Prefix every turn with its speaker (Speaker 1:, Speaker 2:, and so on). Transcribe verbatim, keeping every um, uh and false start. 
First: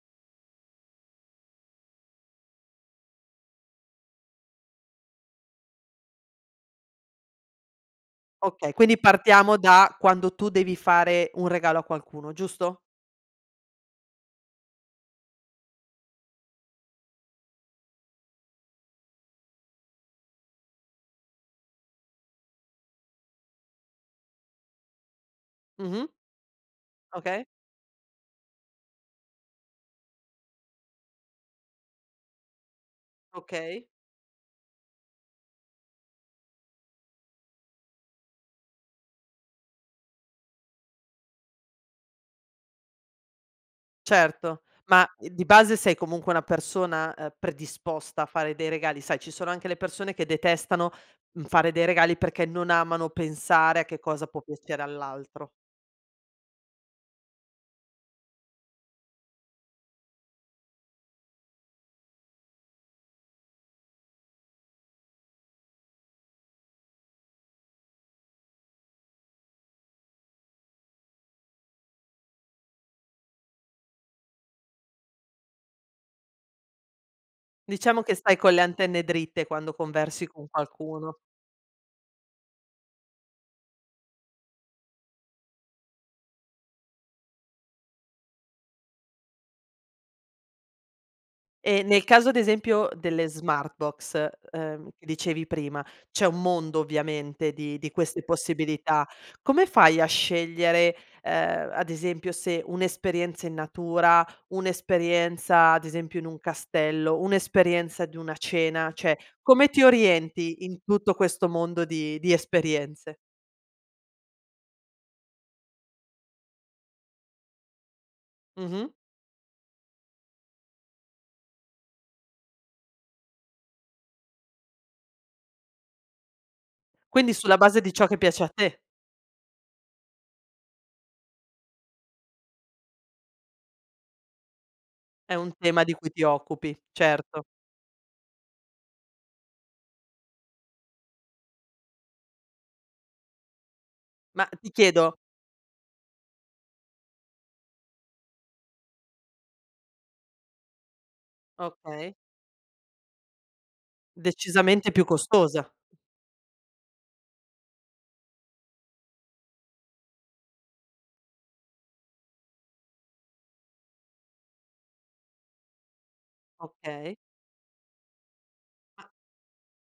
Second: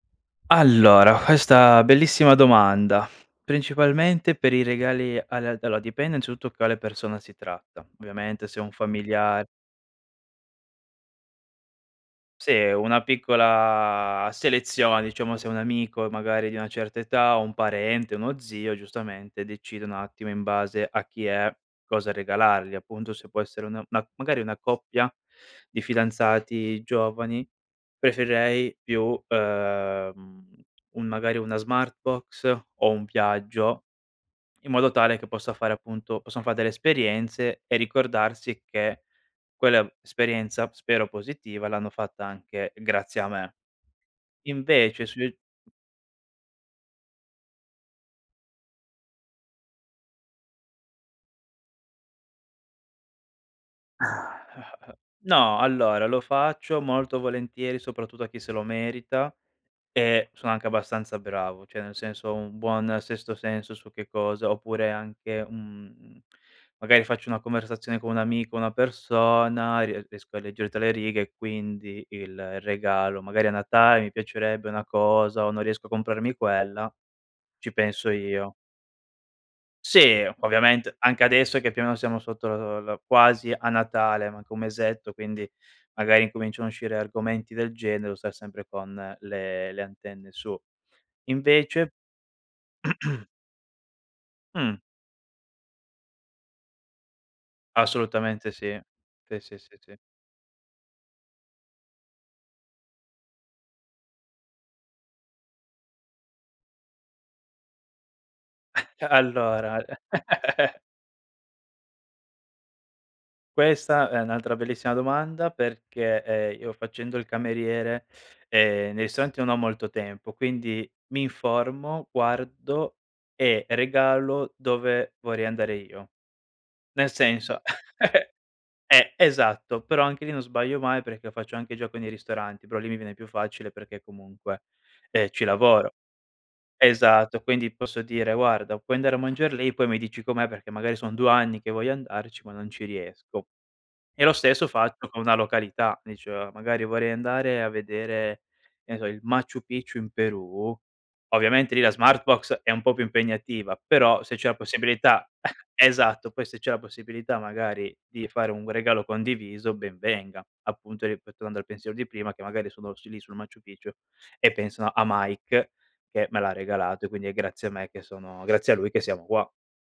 Speaker 1: Allora, questa bellissima domanda. Principalmente per i regali, alle allo dipende innanzitutto quale persona si tratta. Ovviamente se è un
Speaker 2: Okay, quindi
Speaker 1: familiar
Speaker 2: partiamo da quando tu devi fare un regalo a qualcuno,
Speaker 1: Sì è
Speaker 2: giusto?
Speaker 1: una piccola selezione, diciamo, se è un amico e magari di una certa età, o un parente, uno zio giustamente decide un attimo in base a chi è, cosa regalargli appunto, se può essere una ma magari una coppia di
Speaker 2: Mh-mh.
Speaker 1: fidanzati
Speaker 2: Okay.
Speaker 1: giovani, preferirei più, ehm, uhm, un magari una Smartbox o un viaggio
Speaker 2: Okay.
Speaker 1: in modo tale che possa fare appunto possono fa delle esperienze e ricordarsi che quell'esperienza, spero positiva, l'hanno fatta anche grazie a me.
Speaker 2: Certo,
Speaker 1: Invece
Speaker 2: ma, ehm,
Speaker 1: sui
Speaker 2: di base sei comunque una persona, ehm, predisposta a fare dei regali sai, ci sono anche le persone che detestano, uhm, fare dei regali perché non amano pensare a che cosa può piacere all'altro.
Speaker 1: No, allora, lo faccio molto volentieri soprattutto a chi se lo merita e sono anche abbastanza bravo, cioè nel senso ho un buon sesto senso su che cosa oppure anche, uhm, magari faccio una conversazione con un amico, una persona, e rie riesco a leggere tra le righe e quindi il regalo magari a Natale mi piacerebbe una cosa o non riesco a comprarmi quella, ci
Speaker 2: Diciamo
Speaker 1: penso
Speaker 2: che stai con
Speaker 1: io.
Speaker 2: le antenne dritte quando
Speaker 1: Sì,
Speaker 2: conversi
Speaker 1: o
Speaker 2: con
Speaker 1: ovviamente
Speaker 2: qualcuno.
Speaker 1: anche adesso che più o meno siamo sotto lo lo quasi a Natale, manca un mesetto, quindi magari incominciano a uscire argomenti del genere, devo stare sempre con le le antenne su.
Speaker 2: E
Speaker 1: Invece.
Speaker 2: nel caso ad esempio delle Smartbox,
Speaker 1: Mh.
Speaker 2: ehm, che dicevi prima, c'è un mondo ovviamente di di queste
Speaker 1: Assolutamente sì.
Speaker 2: possibilità.
Speaker 1: Sì, sì,
Speaker 2: Come
Speaker 1: sì, sì.
Speaker 2: fai a scegliere, ehm, ad esempio se un'esperienza in natura, un'esperienza ad esempio in un castello, un'esperienza di una cena.
Speaker 1: A
Speaker 2: Cioè come ti
Speaker 1: allora.
Speaker 2: orienti in tutto questo mondo di di esperienze?
Speaker 1: Questa è un'altra bellissima domanda perché, ehm, io facendo il cameriere,
Speaker 2: Mh-mh.
Speaker 1: ehm, nei ristoranti non ho molto tempo, quindi mi informo, guardo e regalo dove vorrei andare io. Nel
Speaker 2: Quindi sulla
Speaker 1: senso
Speaker 2: base di ciò che piace a te.
Speaker 1: eh esatto, però anche lì non sbaglio mai perché faccio anche gioco nei ristoranti, però lì mi viene più facile perché comunque, ehm,
Speaker 2: È
Speaker 1: ci
Speaker 2: un tema di
Speaker 1: lavoro
Speaker 2: cui ti occupi,
Speaker 1: esatto,
Speaker 2: certo.
Speaker 1: quindi posso dire: "Guarda puoi andare a mangiar lì e poi mi dici com'è perché magari son due anni che voglio andarci, ma non ci riesco." E lo
Speaker 2: Ma
Speaker 1: stesso
Speaker 2: ti
Speaker 1: faccio
Speaker 2: chiedo.
Speaker 1: con una località, dice "magari vorrei andare a vedere che ne so il Machu Picchu in Perù," ovviamente lì la
Speaker 2: Okay.
Speaker 1: Smartbox è un po' più impegnativa, però se c'è la
Speaker 2: Decisamente più
Speaker 1: possibilità
Speaker 2: costosa.
Speaker 1: esatto, poi se c'è la possibilità magari di fare un regalo condiviso ben venga, appunto ripe tornando al pensiero di prima che magari sono sul lì sul Maciu Picchu e pensano a Mike che me l'ha regalato e
Speaker 2: Okay.
Speaker 1: quindi è grazie a me che sono grazie a lui che
Speaker 2: Ma
Speaker 1: siamo qua.